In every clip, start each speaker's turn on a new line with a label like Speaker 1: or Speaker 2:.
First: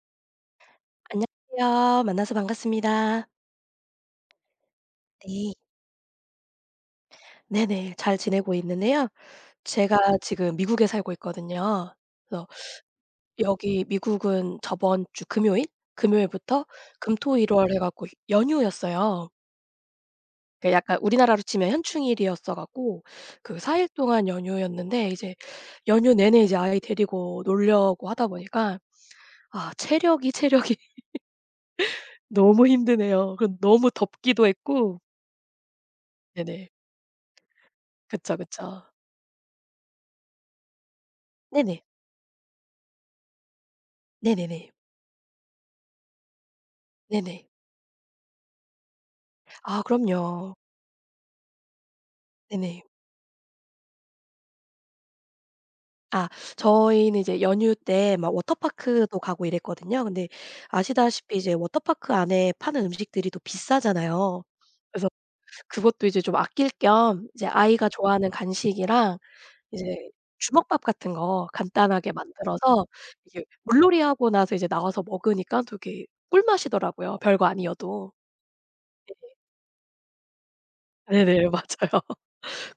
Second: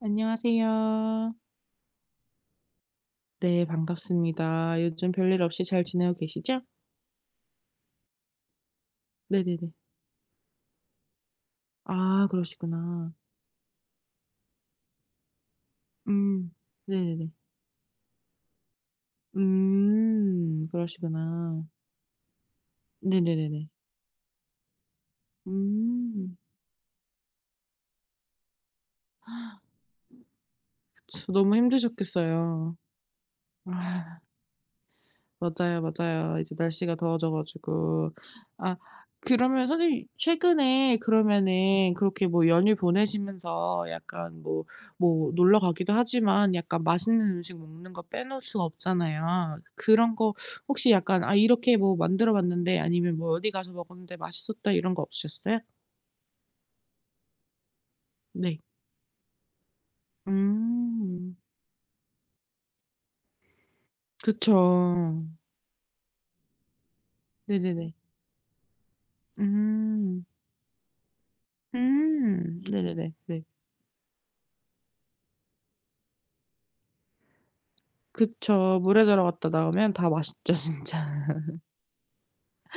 Speaker 1: 안녕하세요.
Speaker 2: 안녕하세요. 만나서 반갑습니다.
Speaker 1: 네, 반갑습니다. 요즘 별일
Speaker 2: 네.
Speaker 1: 없이 잘 지내고 계시죠?
Speaker 2: 네네, 잘 지내고 있는데요.
Speaker 1: 네네네.
Speaker 2: 제가 지금 미국에 살고 있거든요.
Speaker 1: 아,
Speaker 2: 그래서
Speaker 1: 그러시구나.
Speaker 2: 여기 미국은 저번 주 금요일?
Speaker 1: 음.
Speaker 2: 금요일부터 금,
Speaker 1: 네네네.
Speaker 2: 토, 일, 월 해 갖고 연휴였어요.
Speaker 1: 음.
Speaker 2: 그러니까 약간 우리나라로
Speaker 1: 그러시구나.
Speaker 2: 치면 현충일이었어 갖고 그
Speaker 1: 네네네네.
Speaker 2: 4 일 동안 연휴였는데 이제 연휴
Speaker 1: 음.
Speaker 2: 내내 이제 아이 데리고 놀려고 하다 보니까 아 체력이
Speaker 1: 그쵸. 너무
Speaker 2: 너무
Speaker 1: 힘드셨겠어요.
Speaker 2: 힘드네요. 그리고 너무
Speaker 1: 아.
Speaker 2: 덥기도 했고.
Speaker 1: 맞아요, 맞아요. 이제
Speaker 2: 네네.
Speaker 1: 날씨가 더워져 가지고.
Speaker 2: 그쵸,
Speaker 1: 아,
Speaker 2: 그쵸.
Speaker 1: 그러면 선생님 최근에
Speaker 2: 네네.
Speaker 1: 그러면은 그렇게 연휴 보내시면서 약간 뭐
Speaker 2: 네네네.
Speaker 1: 뭐 놀러 가기도 하지만 약간 맛있는
Speaker 2: 네네.
Speaker 1: 음식 먹는 거 빼놓을 수가 없잖아요.
Speaker 2: 아
Speaker 1: 그런 거
Speaker 2: 그럼요.
Speaker 1: 혹시 약간 "아 이렇게 뭐 만들어 봤는데."
Speaker 2: 네네.
Speaker 1: 아니면 뭐 "어디 가서 먹었는데 맛있었다." 이런 거 없으셨어요?
Speaker 2: 아 저희는 이제 연휴 때 막
Speaker 1: 네.
Speaker 2: 워터파크도 가고 이랬거든요. 근데
Speaker 1: 음.
Speaker 2: 아시다시피 이제 워터파크 안에 파는 음식들이 또 비싸잖아요.
Speaker 1: 그쵸.
Speaker 2: 그래서 그것도 이제 좀 아낄 겸 이제 아이가
Speaker 1: 네네네.
Speaker 2: 좋아하는 간식이랑 이제
Speaker 1: 음.
Speaker 2: 주먹밥 같은 거 간단하게
Speaker 1: 음.
Speaker 2: 만들어서,
Speaker 1: 네네네.
Speaker 2: 이게
Speaker 1: 네.
Speaker 2: 물놀이하고 나서 이제 나와서 먹으니까 되게 꿀맛이더라고요, 별거 아니어도.
Speaker 1: 그쵸. 물에 들어갔다 나오면 다 맛있죠 진짜.
Speaker 2: 네네. 맞아요.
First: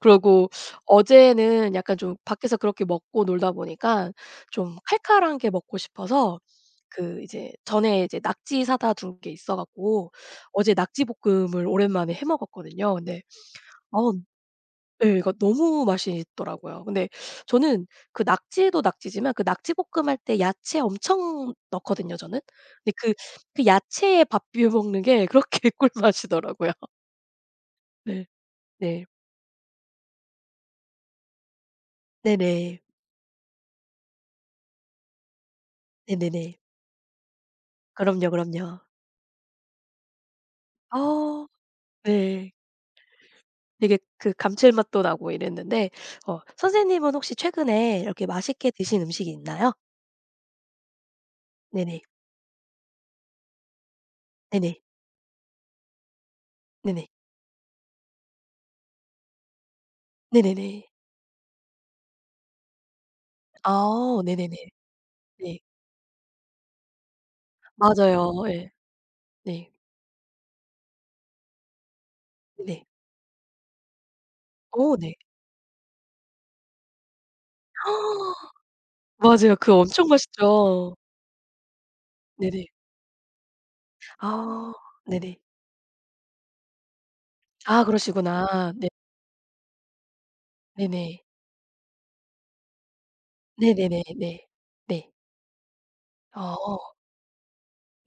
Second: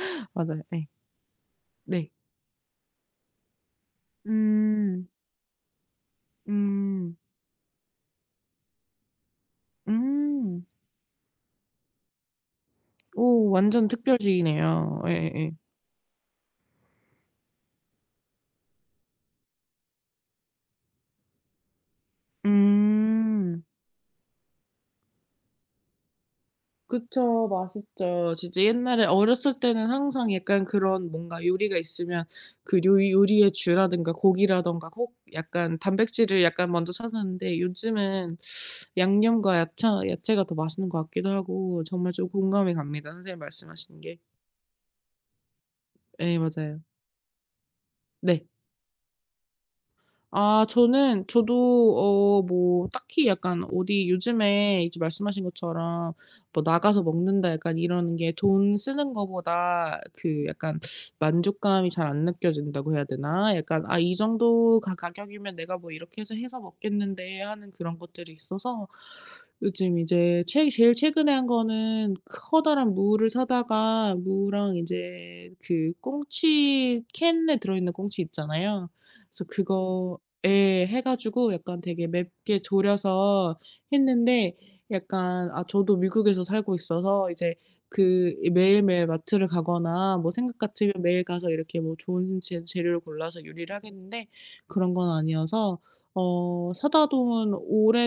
Speaker 1: 맞아요. 예.
Speaker 2: 어제는 약간
Speaker 1: 네.
Speaker 2: 좀 밖에서 그렇게 먹고 놀다 보니까 좀
Speaker 1: 음.
Speaker 2: 칼칼한 게 먹고 싶어서
Speaker 1: 음.
Speaker 2: 그 이제 전에 이제 낙지 사다 둔 게 있어 갖고
Speaker 1: 음.
Speaker 2: 어제 낙지볶음을 오랜만에 해 먹었거든요. 근데
Speaker 1: 오, 완전
Speaker 2: 어우,
Speaker 1: 특별식이네요.
Speaker 2: 예 이거
Speaker 1: 예예예.
Speaker 2: 너무 맛있더라고요. 근데 저는 그 낙지도 낙지지만 그 낙지볶음 할 때 야채 엄청 넣거든요 저는. 근데 그
Speaker 1: 음.
Speaker 2: 그 야채에 밥 비벼 먹는 게 그렇게 꿀맛이더라고요.
Speaker 1: 그쵸.
Speaker 2: 네.
Speaker 1: 맛있죠. 진짜 옛날에
Speaker 2: 네.
Speaker 1: 어렸을 때는 항상 약간 그런 뭔가 요리가 있으면 그
Speaker 2: 네네.
Speaker 1: 요리의 주라든가 고기라든가 꼭 약간 단백질을
Speaker 2: 네네네.
Speaker 1: 약간 먼저 찾았는데
Speaker 2: 그럼요,
Speaker 1: 요즘은
Speaker 2: 그럼요.
Speaker 1: 양념과 야채가 더 맛있는 것 같기도
Speaker 2: 어
Speaker 1: 하고 정말 좀
Speaker 2: 네.
Speaker 1: 공감이 갑니다, 선생님
Speaker 2: 되게
Speaker 1: 말씀하신 게.
Speaker 2: 그 감칠맛도 나고 이랬는데.
Speaker 1: 예,
Speaker 2: 어
Speaker 1: 맞아요.
Speaker 2: 선생님은 혹시 최근에 이렇게
Speaker 1: 네.
Speaker 2: 맛있게 드신 음식이 있나요?
Speaker 1: 아, 저는 저도
Speaker 2: 네네.
Speaker 1: 뭐 딱히 약간 어디
Speaker 2: 네네.
Speaker 1: 요즘에 이제 말씀하신 것처럼 뭐 "나가서
Speaker 2: 네네.
Speaker 1: 먹는다." 약간 이러는 게 돈 쓰는 거보다 그 약간
Speaker 2: 네네네.
Speaker 1: 만족감이 잘 안 느껴진다고 해야 되나? 약간 "아 이
Speaker 2: 아 네네네.
Speaker 1: 정도 가 가격이면
Speaker 2: 네.
Speaker 1: 내가 뭐 이렇게 해서 먹겠는데." 하는 그런 것들이
Speaker 2: 맞아요. 예.
Speaker 1: 있어서
Speaker 2: 네.
Speaker 1: 요즘 이제 최 제일 최근에 한 거는
Speaker 2: 네네.
Speaker 1: 커다란 무를 사다가 무랑
Speaker 2: 어 네.
Speaker 1: 이제 그 꽁치 캔에 들어있는 꽁치 있잖아요. 그래서
Speaker 2: 맞아요. 그거 엄청
Speaker 1: 그거 예.
Speaker 2: 맛있죠.
Speaker 1: 해 가지고 약간 되게 맵게
Speaker 2: 네네.
Speaker 1: 졸여서 했는데
Speaker 2: 아 네네.
Speaker 1: 약간 아, 저도 미국에서 살고 있어서 이제
Speaker 2: 아
Speaker 1: 그
Speaker 2: 그러시구나.
Speaker 1: 이
Speaker 2: 네.
Speaker 1: 매일매일 마트를 가거나 뭐 생각 같으면 매일
Speaker 2: 네네.
Speaker 1: 가서 이렇게 뭐 좋은 재 재료를 골라서 요리를
Speaker 2: 네네네
Speaker 1: 하겠는데
Speaker 2: 네.
Speaker 1: 그런 건
Speaker 2: 네.
Speaker 1: 아니어서 어,
Speaker 2: 어
Speaker 1: 사다 놓은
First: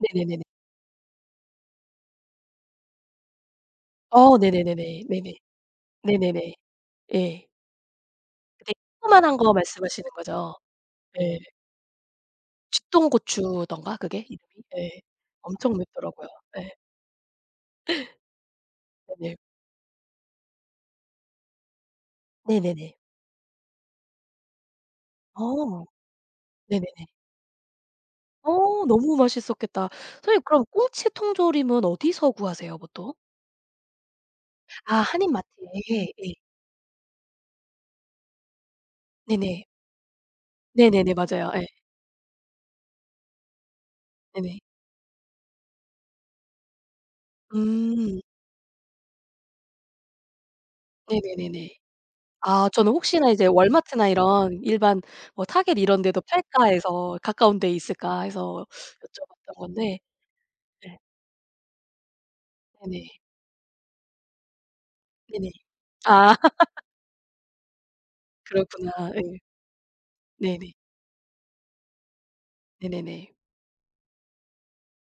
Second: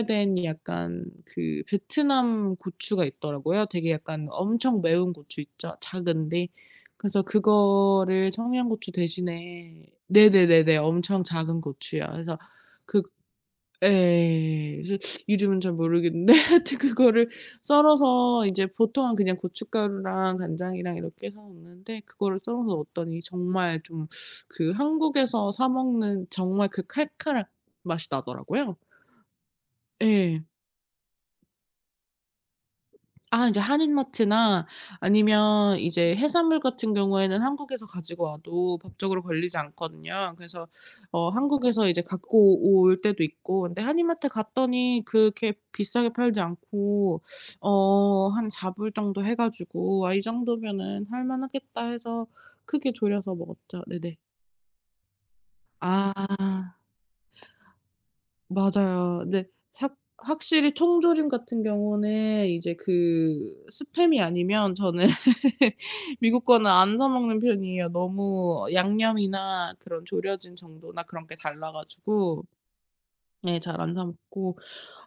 Speaker 2: 네네네네.
Speaker 1: 약간 그 베트남 고추가 있더라고요. 되게 약간
Speaker 2: 어
Speaker 1: 엄청
Speaker 2: 네네네네.
Speaker 1: 매운
Speaker 2: 네네.
Speaker 1: 고추 있죠. 작은데
Speaker 2: 네네네.
Speaker 1: 그래서
Speaker 2: 예.
Speaker 1: 그거를
Speaker 2: 되게
Speaker 1: 청양고추
Speaker 2: 조그만한 거
Speaker 1: 대신에.
Speaker 2: 말씀하시는 거죠?
Speaker 1: 네네네네. 엄청
Speaker 2: 예.
Speaker 1: 작은 고추요. 그래서 그
Speaker 2: 쥐똥고추던가 그게 이름이?
Speaker 1: 예.
Speaker 2: 예.
Speaker 1: 그래서 이름은 잘
Speaker 2: 엄청 맵더라고요.
Speaker 1: 모르겠는데
Speaker 2: 예.
Speaker 1: 하여튼 그거를 썰어서 이제 보통은 그냥
Speaker 2: 네네.
Speaker 1: 고춧가루랑 간장이랑 이렇게 해서 먹는데 그거를 썰어서
Speaker 2: 네네네.
Speaker 1: 넣었더니 정말 좀 그 한국에서 사
Speaker 2: 어.
Speaker 1: 먹는 정말 그
Speaker 2: 네네네.
Speaker 1: 칼칼한 맛이 나더라고요.
Speaker 2: 어 너무 맛있었겠다.
Speaker 1: 예.
Speaker 2: 선생님 그럼 꽁치 통조림은 어디서 구하세요 보통?
Speaker 1: 아, 이제 한인마트나
Speaker 2: 아
Speaker 1: 아니면
Speaker 2: 한인마트에.
Speaker 1: 이제
Speaker 2: 예.
Speaker 1: 해산물 같은 경우에는 한국에서 가지고 와도 법적으로 걸리지
Speaker 2: 네네.
Speaker 1: 않거든요. 그래서
Speaker 2: 네네네.
Speaker 1: 어,
Speaker 2: 맞아요. 예.
Speaker 1: 한국에서 이제 갖고 올 때도 있고, 근데 한인마트
Speaker 2: 네네.
Speaker 1: 갔더니 그렇게 비싸게 팔지 않고
Speaker 2: 음.
Speaker 1: 한 4불 정도 해 가지고 "아 이 정도면은 할
Speaker 2: 네네네네.
Speaker 1: 만하겠다." 해서
Speaker 2: 아
Speaker 1: 크게
Speaker 2: 저는 혹시나
Speaker 1: 졸여서
Speaker 2: 이제
Speaker 1: 먹었죠.
Speaker 2: 월마트나
Speaker 1: 네네.
Speaker 2: 이런 일반 뭐 타겟 이런 데도 팔까
Speaker 1: 아.
Speaker 2: 해서, 가까운 데 있을까 해서
Speaker 1: 맞아요. 근데
Speaker 2: 여쭤봤던
Speaker 1: 확
Speaker 2: 건데.
Speaker 1: 확실히
Speaker 2: 예.
Speaker 1: 통조림 같은 경우는 이제
Speaker 2: 네네.
Speaker 1: 그 스팸이 아니면 저는
Speaker 2: 네네. 아
Speaker 1: 미국 거는 안 사 먹는 편이에요. 너무
Speaker 2: 그렇구나. 예.
Speaker 1: 양념이나 그런 졸여진
Speaker 2: 네네.
Speaker 1: 정도나 그런 게 달라 가지고
Speaker 2: 네네네.
Speaker 1: 네, 잘 안 사 먹고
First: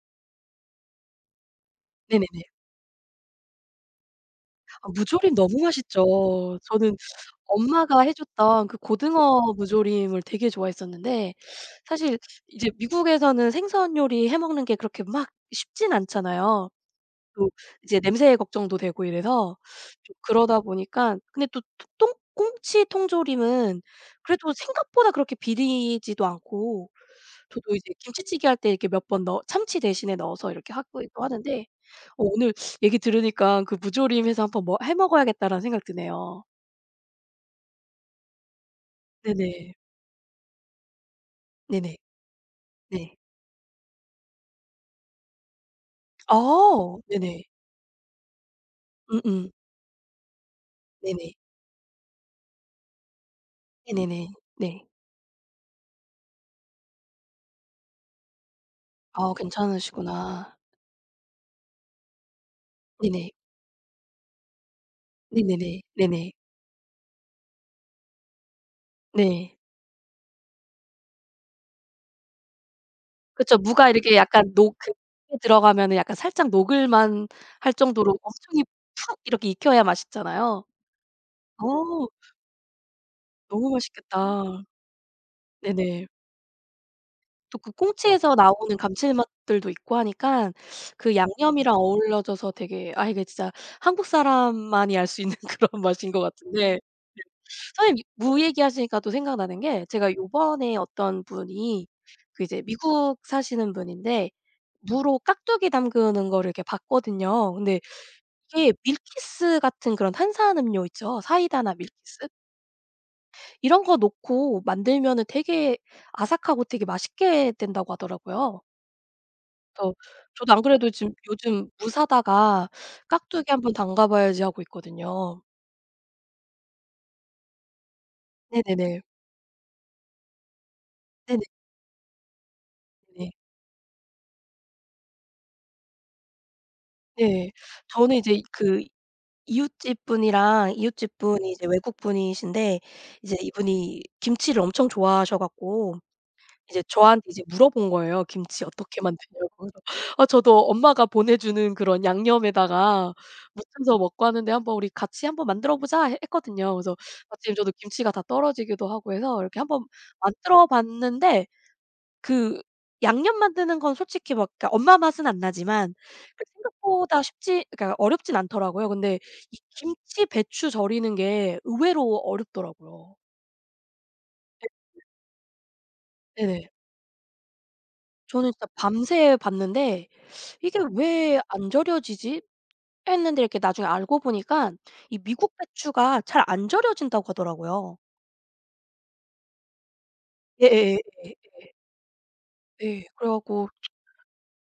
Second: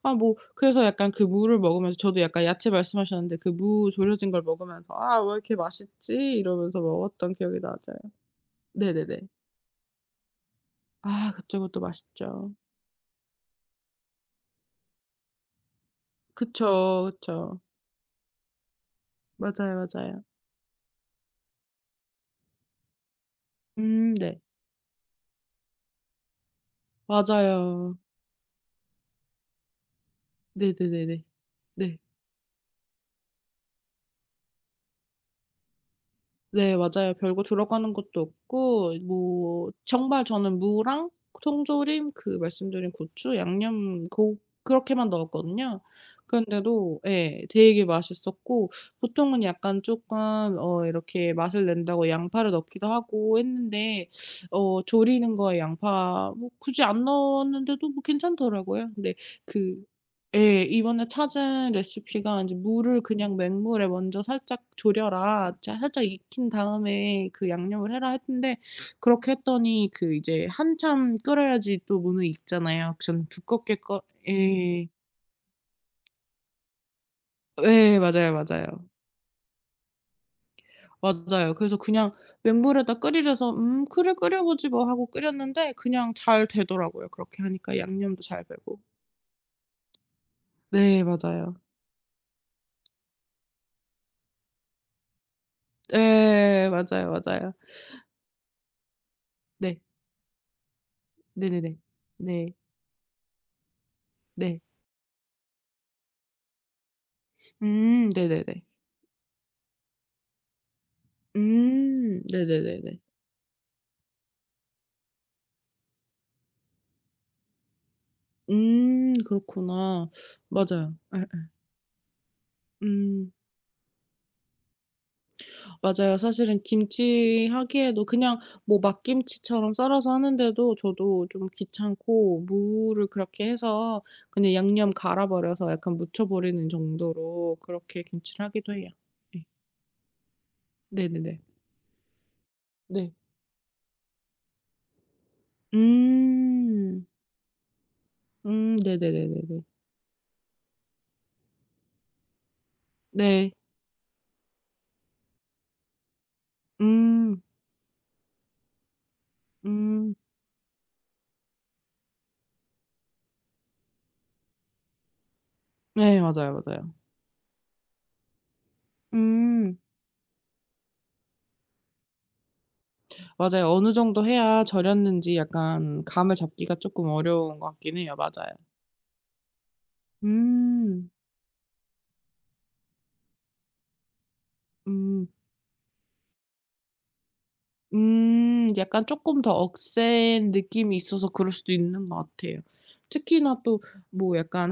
Speaker 1: 아 뭐 그래서 약간 그 무를 먹으면서 저도 약간
Speaker 2: 네네네.
Speaker 1: 야채 말씀하셨는데 그 무 졸여진 걸
Speaker 2: 아
Speaker 1: 먹으면서 "아 왜
Speaker 2: 무조림
Speaker 1: 이렇게
Speaker 2: 너무
Speaker 1: 맛있지?"
Speaker 2: 맛있죠.
Speaker 1: 이러면서
Speaker 2: 저는
Speaker 1: 먹었던 기억이 나져요.
Speaker 2: 엄마가 해 줬던 그
Speaker 1: 네네네.
Speaker 2: 고등어 무조림을 되게
Speaker 1: 아,
Speaker 2: 좋아했었는데.
Speaker 1: 그쵸. 그것도
Speaker 2: 사실
Speaker 1: 맛있죠.
Speaker 2: 이제 미국에서는 생선 요리 해 먹는 게 그렇게 막 쉽진 않잖아요.
Speaker 1: 그쵸,
Speaker 2: 또
Speaker 1: 그쵸.
Speaker 2: 이제 냄새 걱정도 되고 이래서
Speaker 1: 맞아요,
Speaker 2: 좀
Speaker 1: 맞아요.
Speaker 2: 그러다 보니까. 근데 또 통 꽁치 통조림은
Speaker 1: 음, 네.
Speaker 2: 그래도 생각보다 그렇게 비리지도 않고, 저도 이제
Speaker 1: 맞아요.
Speaker 2: 김치찌개 할 때 이렇게 몇 번 넣 참치 대신에 넣어서 이렇게 하기도
Speaker 1: 네네네네.
Speaker 2: 하는데,
Speaker 1: 네.
Speaker 2: 어 오늘 얘기 들으니까 그 무조림 해서 한번 뭐 해 먹어야겠다라는 생각 드네요.
Speaker 1: 네, 맞아요. 별거 들어가는 것도 없고 뭐
Speaker 2: 네네.
Speaker 1: 정말 저는 무랑
Speaker 2: 네네.
Speaker 1: 통조림 그 말씀드린
Speaker 2: 네.
Speaker 1: 고추 양념 고, 그렇게만 넣었거든요. 그런데도
Speaker 2: 어
Speaker 1: 예
Speaker 2: 네네.
Speaker 1: 되게 맛있었고 보통은
Speaker 2: 음음.
Speaker 1: 약간 조금 어 이렇게
Speaker 2: 네네.
Speaker 1: 맛을 낸다고 양파를 넣기도 하고 했는데
Speaker 2: 네네네.
Speaker 1: 어
Speaker 2: 네.
Speaker 1: 조리는 거에 양파 뭐 굳이 안 넣었는데도 뭐 괜찮더라고요. 근데
Speaker 2: 아
Speaker 1: 그
Speaker 2: 괜찮으시구나.
Speaker 1: 예. 이번에 찾은 레시피가 인제 "물을
Speaker 2: 네네.
Speaker 1: 그냥 맹물에 먼저 살짝 졸여라. 자
Speaker 2: 네네네.
Speaker 1: 살짝
Speaker 2: 네네.
Speaker 1: 익힌 다음에 그 양념을 해라." 했는데 그렇게
Speaker 2: 네.
Speaker 1: 했더니 그 이제 한참 끓여야지 또 문을 익잖아요. 전
Speaker 2: 그쵸.
Speaker 1: 두껍게
Speaker 2: 무가
Speaker 1: 꺼
Speaker 2: 이렇게 약간 녹
Speaker 1: 예.
Speaker 2: 그 물에 들어가면은 약간 살짝 녹을만 할
Speaker 1: 예.
Speaker 2: 정도로
Speaker 1: 맞아요,
Speaker 2: 엄청히
Speaker 1: 맞아요.
Speaker 2: 푹 이렇게 익혀야 맛있잖아요.
Speaker 1: 맞아요. 그래서
Speaker 2: 어
Speaker 1: 그냥 맹물에다 끓이려서
Speaker 2: 너무
Speaker 1: "음 그래
Speaker 2: 맛있겠다.
Speaker 1: 끓여 보지 뭐." 하고 끓였는데
Speaker 2: 네네.
Speaker 1: 그냥 잘 되더라고요. 그렇게
Speaker 2: 또 그
Speaker 1: 하니까 양념도
Speaker 2: 꽁치에서
Speaker 1: 잘
Speaker 2: 나오는
Speaker 1: 배고.
Speaker 2: 감칠맛들도 있고 하니까
Speaker 1: 네.
Speaker 2: 그
Speaker 1: 맞아요.
Speaker 2: 양념이랑 어우러져서 되게, 아 이게 진짜 한국 사람만이 알 수 있는 그런 맛인 것
Speaker 1: 예.
Speaker 2: 같은데.
Speaker 1: 맞아요, 맞아요.
Speaker 2: 선생님 무 얘기하시니까 또 생각나는
Speaker 1: 네.
Speaker 2: 게, 제가 요번에 어떤
Speaker 1: 네네네. 네.
Speaker 2: 분이 그
Speaker 1: 네.
Speaker 2: 이제 미국 사시는 분인데
Speaker 1: 네, 네.
Speaker 2: 무로 깍두기 담그는 거를 이렇게 봤거든요. 근데
Speaker 1: 음, 네네네.
Speaker 2: 이게 밀키스 같은 그런 탄산 음료 있죠. 사이다나
Speaker 1: 음,
Speaker 2: 밀키스?
Speaker 1: 네네네네.
Speaker 2: 이런 거 넣고 만들면은 되게 아삭하고 되게 맛있게 된다고 하더라고요.
Speaker 1: 음,
Speaker 2: 그래서
Speaker 1: 그렇구나.
Speaker 2: 저도 안 그래도
Speaker 1: 맞아요.
Speaker 2: 지금
Speaker 1: 예예.
Speaker 2: 요즘 무 사다가
Speaker 1: 음,
Speaker 2: 깍두기 한번 담가 봐야지 하고 있거든요.
Speaker 1: 맞아요. 사실은 김치 하기에도 그냥 뭐
Speaker 2: 네네네.
Speaker 1: 막김치처럼 썰어서 하는데도 저도 좀 귀찮고 무를
Speaker 2: 네네네.
Speaker 1: 그렇게 해서 그냥 양념 갈아 버려서 약간 묻혀 버리는
Speaker 2: 네.
Speaker 1: 정도로 그렇게
Speaker 2: 저는 이제
Speaker 1: 김치를 하기도
Speaker 2: 그
Speaker 1: 해요. 예.
Speaker 2: 이웃집 분이랑 이웃집
Speaker 1: 네네네.
Speaker 2: 분이 이제 외국 분이신데
Speaker 1: 네.
Speaker 2: 이제 이분이 김치를 엄청 좋아하셔 갖고 이제
Speaker 1: 음.
Speaker 2: 저한테 이제 물어본 거예요. "김치
Speaker 1: 음,
Speaker 2: 어떻게 만드냐고."
Speaker 1: 네네네네네.
Speaker 2: 그래서 아 저도 엄마가 보내주는 그런 양념에다가
Speaker 1: 네.
Speaker 2: 무쳐서 먹고 하는데 "한번 우리 같이 한번 만들어 보자." 했 했거든요. 그래서
Speaker 1: 음.
Speaker 2: 마침 저도 김치가 다 떨어지기도 하고 해서 이렇게 한번
Speaker 1: 음.
Speaker 2: 만들어 봤는데 그 양념 만드는 건 솔직히 막, 그러니까 엄마 맛은 안 나지만
Speaker 1: 네,
Speaker 2: 그
Speaker 1: 맞아요, 맞아요.
Speaker 2: 생각보다 쉽지, 그러니까 어렵진 않더라고요. 근데 이
Speaker 1: 음.
Speaker 2: 김치 배추 절이는 게 의외로 어렵더라고요.
Speaker 1: 맞아요. 어느 정도 해야 절였는지 약간 감을
Speaker 2: 네네.
Speaker 1: 잡기가 쪼끔 어려운 것 같긴 해요. 맞아요.
Speaker 2: 저는 진짜 밤새 봤는데 '이게
Speaker 1: 음.
Speaker 2: 왜 안 절여지지?' 했는데, 이렇게 나중에 알고 보니까 이
Speaker 1: 음.
Speaker 2: 미국 배추가 잘 안 절여진다고 하더라고요.
Speaker 1: 음, 약간 조금 더 억센 느낌이
Speaker 2: 예예예,
Speaker 1: 있어서
Speaker 2: 예.
Speaker 1: 그럴 수도 있는 것 같아요.
Speaker 2: 예. 그래
Speaker 1: 특히나
Speaker 2: 갖고.
Speaker 1: 또 뭐 약간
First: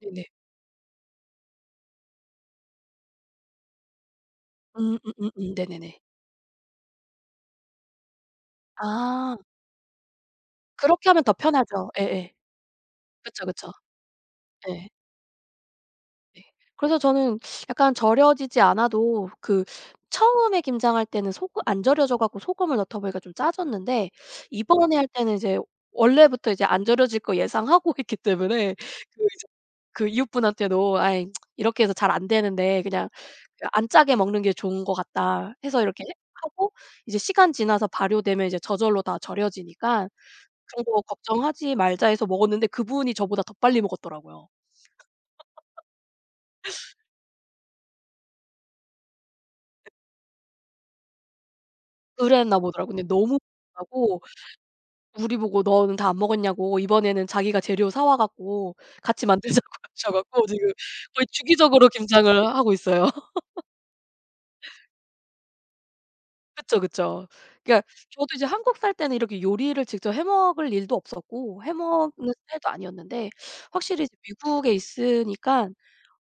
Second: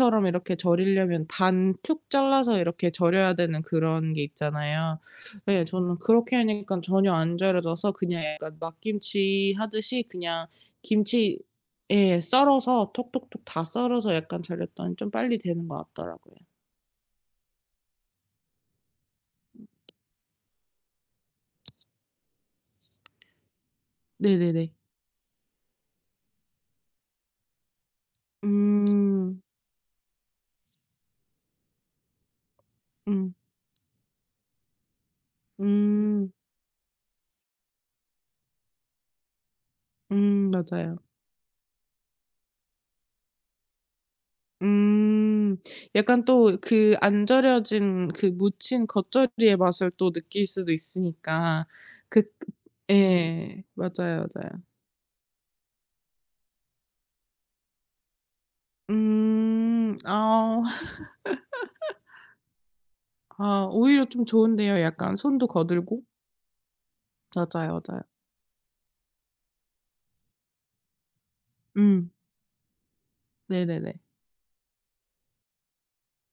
Speaker 2: 네네.
Speaker 1: 이렇게 절이려면 반 툭 잘라서 이렇게 절여야 되는 그런 게 있잖아요. 예, 저는
Speaker 2: 네네네.
Speaker 1: 그렇게 하니까 전혀 안 절여져서 그냥 약간
Speaker 2: 아.
Speaker 1: 막김치 하듯이 그냥
Speaker 2: 그렇게 하면 더
Speaker 1: 김치,
Speaker 2: 편하죠.
Speaker 1: 예
Speaker 2: 예예.
Speaker 1: 썰어서 톡톡톡
Speaker 2: 그쵸,
Speaker 1: 다
Speaker 2: 그쵸.
Speaker 1: 썰어서 약간
Speaker 2: 예.
Speaker 1: 절였더니 좀 빨리 되는 것 같더라고요.
Speaker 2: 네. 그래서 저는 약간 절여지지 않아도 그, 처음에 김장할 때는 소금 안 절여져 갖고 소금을 넣다 보니까 좀 짜졌는데,
Speaker 1: 네네네.
Speaker 2: 이번에 할 때는 이제 원래부터 이제 안 절여질 거 예상하고 했기 때문에 그
Speaker 1: 음.
Speaker 2: 이제 그 이웃분한테도 "아이 이렇게 해서 잘 안 되는데 그냥
Speaker 1: 음.
Speaker 2: 그 안 짜게 먹는 게 좋은 것 같다." 해서 이렇게
Speaker 1: 음.
Speaker 2: 하고, 이제 시간 지나서 발효되면 이제 저절로 다 절여지니까
Speaker 1: 음,
Speaker 2: "그런
Speaker 1: 맞아요.
Speaker 2: 거 걱정하지 말자." 해서 먹었는데 그분이 저보다 더 빨리 먹었더라고요.
Speaker 1: 음. 약간 또 그 안 절여진 그 묻힌 겉절이의 맛을 또 느낄 수도 있으니까 그
Speaker 2: 그랬나 보더라고요. 근데 너무
Speaker 1: 예.
Speaker 2: 하고,
Speaker 1: 맞아요, 맞아요.
Speaker 2: 우리 보고 "너는 다 안 먹었냐."고 이번에는 자기가 재료 사와 갖고 같이 만들자고
Speaker 1: 음.
Speaker 2: 하셔 갖고
Speaker 1: 아.
Speaker 2: 지금 거의 주기적으로 김장을 하고 있어요.
Speaker 1: 아, 오히려 좀 좋은데요. 약간 손도 거들고.
Speaker 2: 그쵸, 그쵸.
Speaker 1: 맞아요,
Speaker 2: 그러니까
Speaker 1: 맞아요.
Speaker 2: 저도 이제 한국 살 때는 이렇게 요리를 직접 해 먹을 일도 없었고 해
Speaker 1: 음.
Speaker 2: 먹는 스타일도 아니었는데
Speaker 1: 네네네.
Speaker 2: 확실히 이제 미국에 있으니까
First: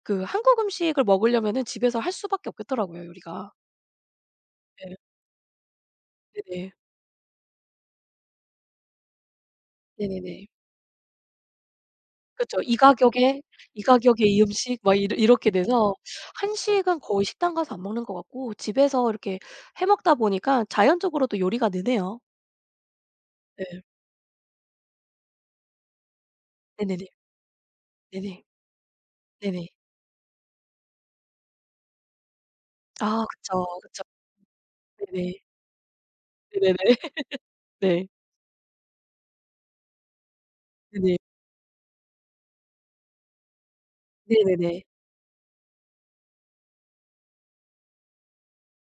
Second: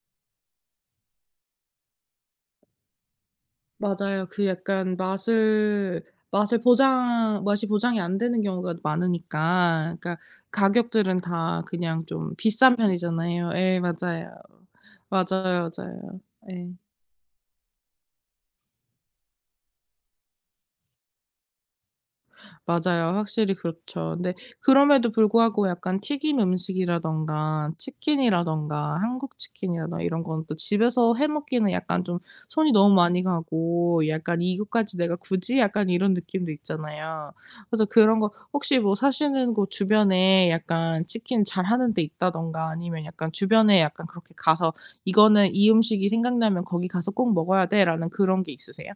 Speaker 2: 그 한국 음식을 먹으려면은 집에서 할 수밖에 없겠더라고요 요리가.
Speaker 1: 맞아요. 그 약간
Speaker 2: 예.
Speaker 1: 맛을
Speaker 2: 네네.
Speaker 1: 보장 맛이 보장이 안 되는 경우가 많으니까 그러니까
Speaker 2: 네네네.
Speaker 1: 가격들은 다 그냥 좀
Speaker 2: 그쵸.
Speaker 1: 비싼
Speaker 2: 이 가격에
Speaker 1: 편이잖아요. 예,
Speaker 2: 이 가격에
Speaker 1: 맞아요.
Speaker 2: 이 음식 막 이러 이렇게
Speaker 1: 맞아요,
Speaker 2: 돼서
Speaker 1: 맞아요. 예.
Speaker 2: 한식은 거의 식당 가서 안 먹는 것 같고 집에서 이렇게 해 먹다 보니까 자연적으로 또 요리가 느네요.
Speaker 1: 맞아요. 확실히
Speaker 2: 네.
Speaker 1: 그렇죠. 근데 그럼에도 불구하고 약간 튀김
Speaker 2: 네네네.
Speaker 1: 음식이라든가
Speaker 2: 네네.
Speaker 1: 치킨이라든가 한국
Speaker 2: 네네.
Speaker 1: 치킨이라든가 이런 건 또 집에서 해 먹기는 약간 좀 손이 너무 많이
Speaker 2: 아 그쵸, 그쵸.
Speaker 1: 가고 약간 "이것까지 내가
Speaker 2: 네네.
Speaker 1: 굳이?" 약간 이런 느낌도
Speaker 2: 네네네.
Speaker 1: 있잖아요. 그래서
Speaker 2: 네.
Speaker 1: 그런 거 혹시 뭐 사시는 곳 주변에 약간
Speaker 2: 네네.
Speaker 1: 치킨 잘하는 데 있다든가 아니면 약간 주변에 약간 그렇게 가서
Speaker 2: 네네네.
Speaker 1: "이거는 이 음식이 생각나면 거기 가서 꼭 먹어야 돼."라는 그런 게 있으세요?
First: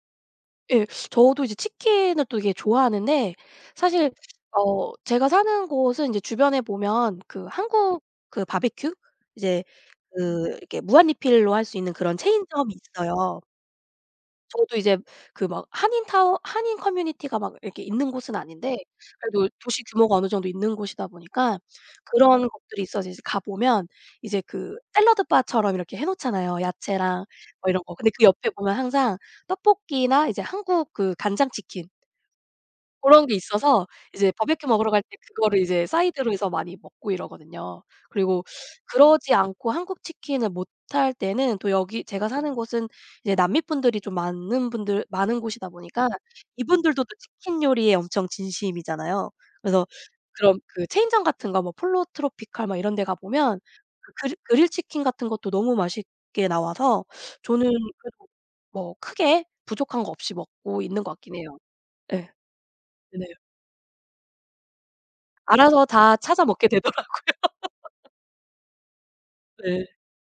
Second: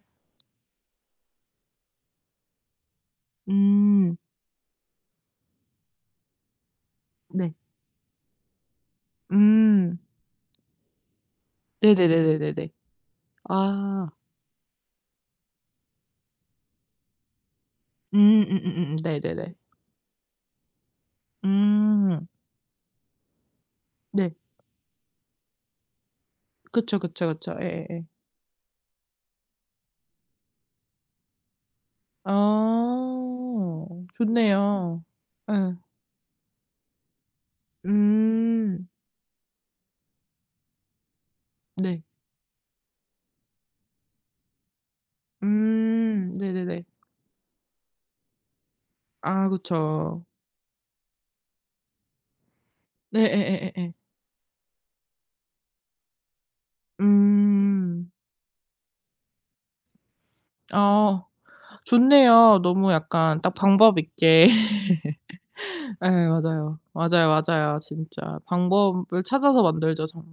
Speaker 2: 예. 저도 이제 치킨을 또 되게 좋아하는데 사실
Speaker 1: 음.
Speaker 2: 어 제가 사는 곳은 이제 주변에 보면 그
Speaker 1: 네.
Speaker 2: 한국 그 바비큐, 이제
Speaker 1: 음.
Speaker 2: 그 이렇게 무한 리필로 할 수 있는 그런
Speaker 1: 네네네네네네.
Speaker 2: 체인점이 있어요.
Speaker 1: 아.
Speaker 2: 저도 이제 그 막 한인 타운 한인 커뮤니티가 막 이렇게 있는 곳은
Speaker 1: 음,
Speaker 2: 아닌데 그래도
Speaker 1: 네네네.
Speaker 2: 도시 규모가 어느 정도 있는 곳이다 보니까
Speaker 1: 음.
Speaker 2: 그런 것들이 있어서 이제 가 보면
Speaker 1: 네.
Speaker 2: 이제 그 샐러드 바처럼 이렇게 해 놓잖아요,
Speaker 1: 그쵸,
Speaker 2: 야채랑
Speaker 1: 그쵸, 그쵸.
Speaker 2: 뭐 이런 거.
Speaker 1: 예예예.
Speaker 2: 근데 그 옆에 보면 항상 떡볶이나 이제 한국 그 간장치킨 고런 게 있어서
Speaker 1: 어.
Speaker 2: 이제 바비큐 먹으러 갈
Speaker 1: 좋네요.
Speaker 2: 때 그거를
Speaker 1: 예.
Speaker 2: 이제 사이드로 해서 많이 먹고 이러거든요. 그리고
Speaker 1: 음.
Speaker 2: 그러지 않고 한국 치킨을 못할 때는 또
Speaker 1: 네.
Speaker 2: 여기 제가 사는 곳은 이제 남미 분들이 좀 많은 분들 많은 곳이다 보니까
Speaker 1: 음. 네네네.
Speaker 2: 이분들도 또 치킨 요리에 엄청 진심이잖아요.
Speaker 1: 아,
Speaker 2: 그래서
Speaker 1: 그쵸.
Speaker 2: 그런 그 체인점 같은 거 뭐 폴로 트로피칼 막 이런 데 가 보면
Speaker 1: 예예예예예.
Speaker 2: 그 그릴 치킨 같은 것도 너무 맛있게 나와서 저는
Speaker 1: 음.
Speaker 2: 그래도 뭐 크게 부족한 거 없이 먹고 있는 것
Speaker 1: 아.
Speaker 2: 같긴 해요. 예.
Speaker 1: 좋네요. 너무
Speaker 2: 네네.
Speaker 1: 약간 딱 방법 있게.
Speaker 2: 알아서
Speaker 1: 예,
Speaker 2: 다 찾아 먹게
Speaker 1: 맞아요.
Speaker 2: 되더라고요.
Speaker 1: 맞아요, 맞아요. 진짜 방법을 찾아서
Speaker 2: 네.
Speaker 1: 만들죠 정말.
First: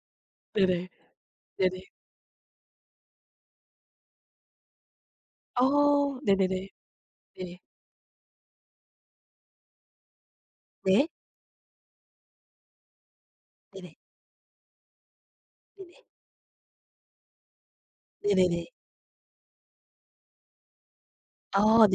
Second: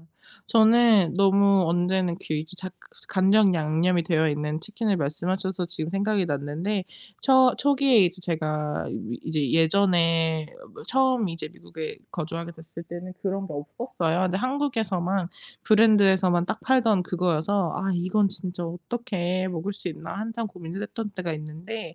Speaker 2: 네네.
Speaker 1: 저는 너무
Speaker 2: 네네.
Speaker 1: 언제는 그 이제 작 간장 양념이 되어 있는 치킨을 말씀하셔서 지금
Speaker 2: 어
Speaker 1: 생각이
Speaker 2: 네네네.
Speaker 1: 났는데 초
Speaker 2: 네.
Speaker 1: 초기에 이제 제가 이 이제 예전에 뭐
Speaker 2: 네.
Speaker 1: 처음 이제 미국에 거주하게 됐을 때는 그런 게
Speaker 2: 네네.
Speaker 1: 없었어요. 근데 한국에서만
Speaker 2: 네네.
Speaker 1: 브랜드에서만 딱 팔던 그거여서 "아 이건 진짜
Speaker 2: 네네네.
Speaker 1: 어떻게 먹을 수 있나." 한참 고민을 했던 때가
Speaker 2: 아
Speaker 1: 있는데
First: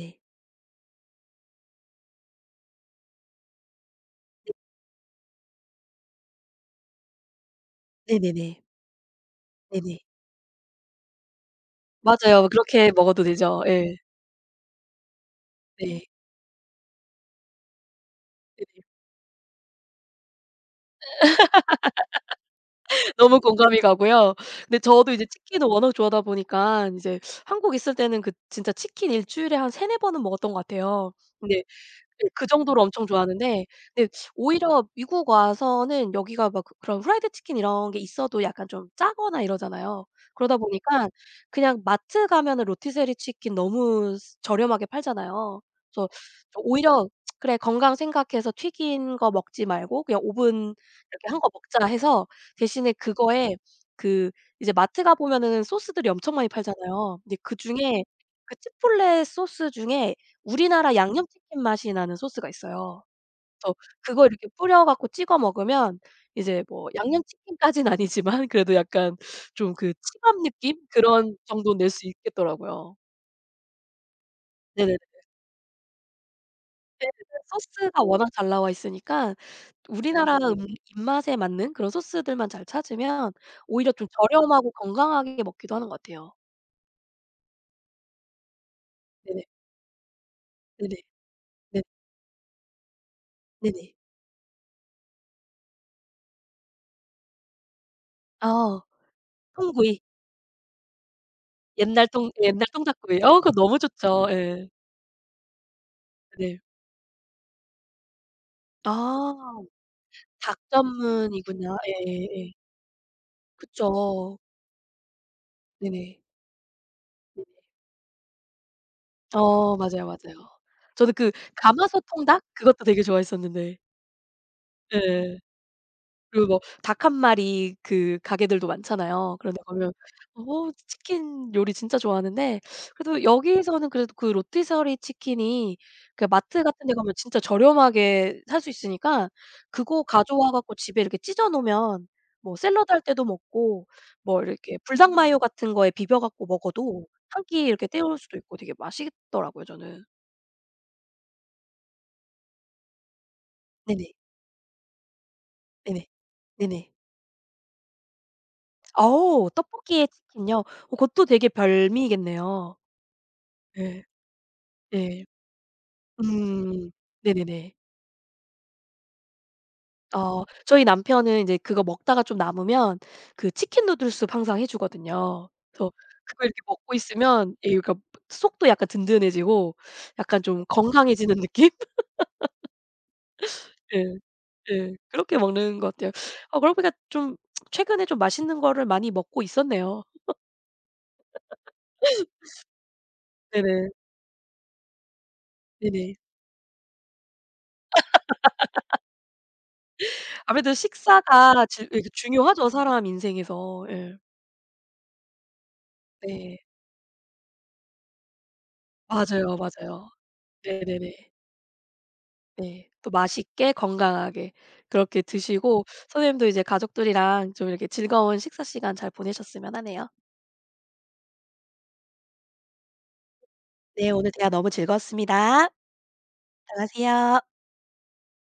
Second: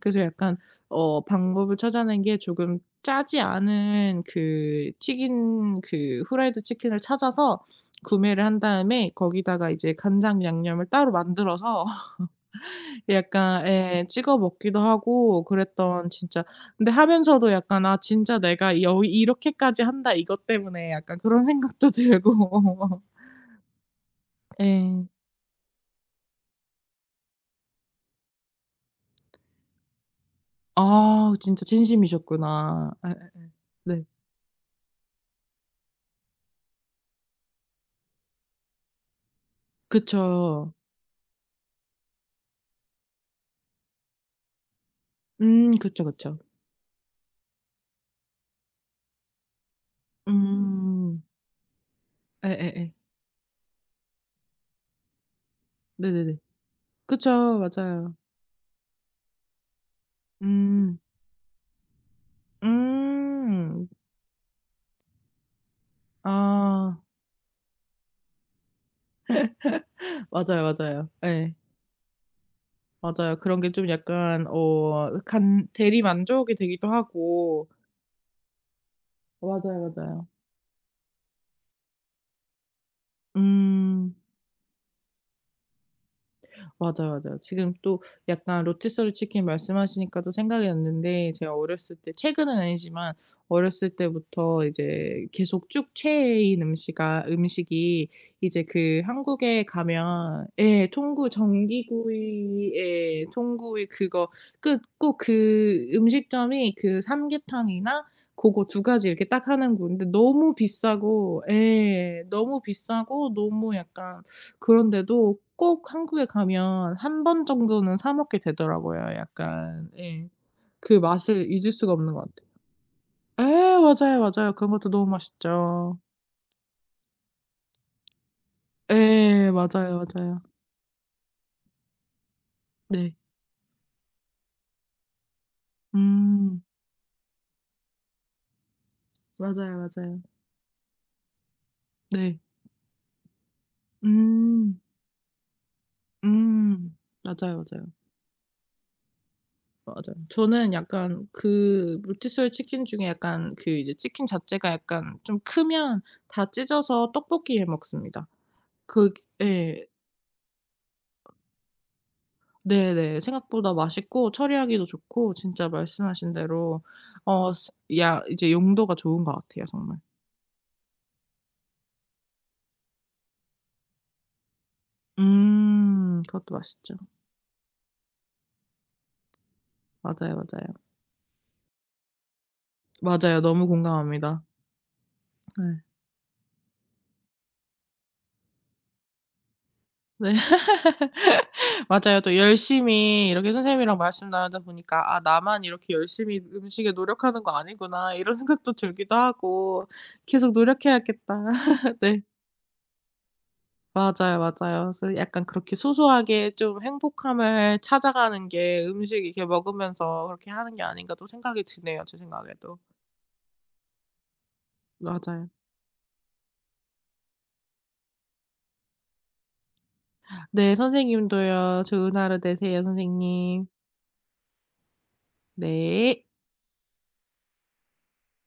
Speaker 1: 그래서 약간 어, 방법을 찾아낸 게 조금 짜지 않은
Speaker 2: 네.
Speaker 1: 그 튀긴 그 후라이드 치킨을 찾아서 구매를 한
Speaker 2: 네네네.
Speaker 1: 다음에 거기다가 이제
Speaker 2: 네네.
Speaker 1: 간장 양념을 따로 만들어서
Speaker 2: 맞아요. 그렇게 먹어도 되죠.
Speaker 1: 약간
Speaker 2: 예.
Speaker 1: 예 찍어 먹기도 하고
Speaker 2: 네.
Speaker 1: 그랬던 진짜 근데 하면서도 약간 "아 진짜 내가
Speaker 2: 네네.
Speaker 1: 여 이렇게까지 한다 이것 때문에." 약간 그런 생각도 들고.
Speaker 2: 너무 공감이 가고요. 근데
Speaker 1: 예.
Speaker 2: 저도 이제 치킨을 워낙 좋아하다 보니까 인제 한국 있을 때는 그 진짜 치킨 일 주일에 한 3-4 번은 먹었던 것 같아요.
Speaker 1: 아,
Speaker 2: 근데.
Speaker 1: 진짜
Speaker 2: 네. 그 정도로
Speaker 1: 진심이셨구나.
Speaker 2: 엄청
Speaker 1: 예예예.
Speaker 2: 좋아하는데
Speaker 1: 네.
Speaker 2: 근데 오히려 미국 와서는 여기가 막 그 그런 프라이드 치킨 이런 게 있어도 약간 좀 짜거나 이러잖아요. 그러다
Speaker 1: 그쵸.
Speaker 2: 보니까 그냥 마트 가면은 로티세리 치킨 너무 스 저렴하게 팔잖아요.
Speaker 1: 음, 그쵸,
Speaker 2: 그래서
Speaker 1: 그쵸.
Speaker 2: 저 오히려 '그래 건강 생각해서 튀긴 거 먹지 말고 그냥 오븐
Speaker 1: 음.
Speaker 2: 이렇게 한 거 먹자.' 해서
Speaker 1: 예예예.
Speaker 2: 대신에 그거에 그 이제 마트 가 보면은 소스들이 엄청
Speaker 1: 네네네.
Speaker 2: 많이 팔잖아요. 근데
Speaker 1: 그쵸.
Speaker 2: 그중에
Speaker 1: 맞아요.
Speaker 2: 그 치폴레 소스 중에 우리나라
Speaker 1: 음.
Speaker 2: 양념치킨 맛이 나는 소스가 있어요. 그래서
Speaker 1: 음.
Speaker 2: 그거 이렇게 뿌려 갖고 찍어 먹으면 이제 뭐
Speaker 1: 아.
Speaker 2: 양념치킨까진 아니지만 그래도 약간 좀 그 치밥
Speaker 1: 맞아요,
Speaker 2: 느낌
Speaker 1: 맞아요.
Speaker 2: 그런
Speaker 1: 예.
Speaker 2: 정도는 낼 수 있겠더라고요.
Speaker 1: 맞아요. 그런 게 좀 약간
Speaker 2: 네네네.
Speaker 1: 어 간 대리만족이 되기도
Speaker 2: 네네네.
Speaker 1: 하고.
Speaker 2: 소스가 워낙 잘 나와 있으니까
Speaker 1: 맞아요, 맞아요.
Speaker 2: 우리나라 입맛에 맞는 그런 소스들만 잘 찾으면 오히려 좀
Speaker 1: 음.
Speaker 2: 저렴하고 건강하게 먹기도 하는 것 같아요.
Speaker 1: 맞아요, 맞아요. 지금 또 약간 로티서리
Speaker 2: 네네.
Speaker 1: 치킨 말씀하시니까 또 생각이
Speaker 2: 네네.
Speaker 1: 났는데 제가
Speaker 2: 네.
Speaker 1: 어렸을 때 최근은 아니지만 어렸을
Speaker 2: 네네.
Speaker 1: 때부터 이제 계속 쭉 최애인 음식아 음식이 이제
Speaker 2: 아
Speaker 1: 그 한국에
Speaker 2: 통구이.
Speaker 1: 가면 예 통구
Speaker 2: 옛날
Speaker 1: 전기구이
Speaker 2: 통닭구이.
Speaker 1: 예
Speaker 2: 어 그거 너무
Speaker 1: 통구이
Speaker 2: 좋죠.
Speaker 1: 그거
Speaker 2: 예.
Speaker 1: 그 꼭 그
Speaker 2: 네.
Speaker 1: 음식점이 그 삼계탕이나 그거 두 가지 이렇게 딱
Speaker 2: 아
Speaker 1: 하는 군데 너무
Speaker 2: 닭
Speaker 1: 비싸고
Speaker 2: 전문이구나.
Speaker 1: 예.
Speaker 2: 예예예.
Speaker 1: 너무 비싸고 너무 약간
Speaker 2: 그쵸.
Speaker 1: 그런데도 꼭
Speaker 2: 네네.
Speaker 1: 한국에 가면 한 번 정도는 사 먹게 되더라고요
Speaker 2: 어
Speaker 1: 약간.
Speaker 2: 맞아요,
Speaker 1: 예.
Speaker 2: 맞아요.
Speaker 1: 그
Speaker 2: 저는 그
Speaker 1: 맛을 잊을 수가
Speaker 2: 가마솥
Speaker 1: 없는 것
Speaker 2: 통닭
Speaker 1: 같아요.
Speaker 2: 그것도 되게 좋아했었는데.
Speaker 1: 예, 맞아요, 맞아요. 그런 것도 너무
Speaker 2: 예.
Speaker 1: 맛있죠.
Speaker 2: 그리고 뭐 닭 한 마리 그 가게들도 많잖아요.
Speaker 1: 예,
Speaker 2: 그런데
Speaker 1: 맞아요,
Speaker 2: 가면,
Speaker 1: 맞아요.
Speaker 2: 어 치킨 요리 진짜 좋아하는데
Speaker 1: 네.
Speaker 2: 그래도 여기서는 그래도 그 로티서리 치킨이 그
Speaker 1: 음.
Speaker 2: 마트 같은 데 가면 진짜 저렴하게 살 수 있으니까
Speaker 1: 맞아요,
Speaker 2: 그거
Speaker 1: 맞아요.
Speaker 2: 가져와 갖고 집에 이렇게 찢어 놓으면
Speaker 1: 네.
Speaker 2: 뭐 샐러드 할 때도 먹고 뭐 이렇게
Speaker 1: 음.
Speaker 2: 불닭 마요 같은 거에 비벼 갖고
Speaker 1: 음.
Speaker 2: 먹어도 한
Speaker 1: 맞아요,
Speaker 2: 끼 이렇게
Speaker 1: 맞아요.
Speaker 2: 때울 수도 있고 되게 맛있더라고요 저는.
Speaker 1: 맞아요. 저는 약간 그 로티스의 치킨 중에 약간 그 이제
Speaker 2: 네네.
Speaker 1: 치킨 자체가 약간 좀 크면
Speaker 2: 네네.
Speaker 1: 다
Speaker 2: 네네.
Speaker 1: 찢어서 떡볶이에 먹습니다. 그
Speaker 2: 어
Speaker 1: 예.
Speaker 2: 떡볶이에 치킨요? 어 그것도 되게 별미겠네요.
Speaker 1: 네네. 생각보다
Speaker 2: 예.
Speaker 1: 맛있고 처리하기도
Speaker 2: 네.
Speaker 1: 좋고 진짜 말씀하신 대로
Speaker 2: 음.
Speaker 1: 어 스
Speaker 2: 네네네.
Speaker 1: 야 이제 용도가 좋은 것 같아요 정말.
Speaker 2: 어 저희 남편은 인제 그거 먹다가 좀 남으면 그 치킨 누들숲 항상 해 주거든요. 그래서
Speaker 1: 음.
Speaker 2: 그걸
Speaker 1: 그것도
Speaker 2: 이렇게
Speaker 1: 맛있죠.
Speaker 2: 먹고 있으면 예 그러니까 속도 약간 든든해지고
Speaker 1: 맞아요,
Speaker 2: 약간 좀
Speaker 1: 맞아요.
Speaker 2: 건강해지는 느낌?
Speaker 1: 맞아요. 너무
Speaker 2: 예.
Speaker 1: 공감합니다.
Speaker 2: 예. 그렇게 먹는
Speaker 1: 네.
Speaker 2: 것 같아요. 아 그러고 보니까 좀 최근에 좀 맛있는 거를 많이 먹고 있었네요.
Speaker 1: 네. 맞아요. 또 열심히 이렇게
Speaker 2: 네네.
Speaker 1: 선생님이랑 말씀 나누다 보니까 "아 나만 이렇게
Speaker 2: 네네.
Speaker 1: 열심히 음식에 노력하는 거 아니구나." 이런 생각도 들기도 하고 "계속
Speaker 2: 아무래도
Speaker 1: 노력해야겠다."
Speaker 2: 식사가 지 이렇게
Speaker 1: 네.
Speaker 2: 중요하죠, 사람 인생에서. 예.
Speaker 1: 맞아요, 맞아요. 그래서 약간 그렇게 소소하게
Speaker 2: 네.
Speaker 1: 좀 행복함을 찾아가는 게 음식 이렇게
Speaker 2: 맞아요, 맞아요.
Speaker 1: 먹으면서 그렇게 하는 게 아닌가 또
Speaker 2: 네네네.
Speaker 1: 생각이 드네요, 제 생각에도.
Speaker 2: 네. 또 맛있게 건강하게 그렇게
Speaker 1: 맞아요.
Speaker 2: 드시고 선생님도 이제 가족들이랑 좀 이렇게 즐거운 식사 시간 잘 보내셨으면 하네요.
Speaker 1: 네, 선생님도요. 좋은 하루 되세요, 선생님.
Speaker 2: 네. 오늘 대화 너무 즐거웠습니다.
Speaker 1: 네.
Speaker 2: 들어가세요.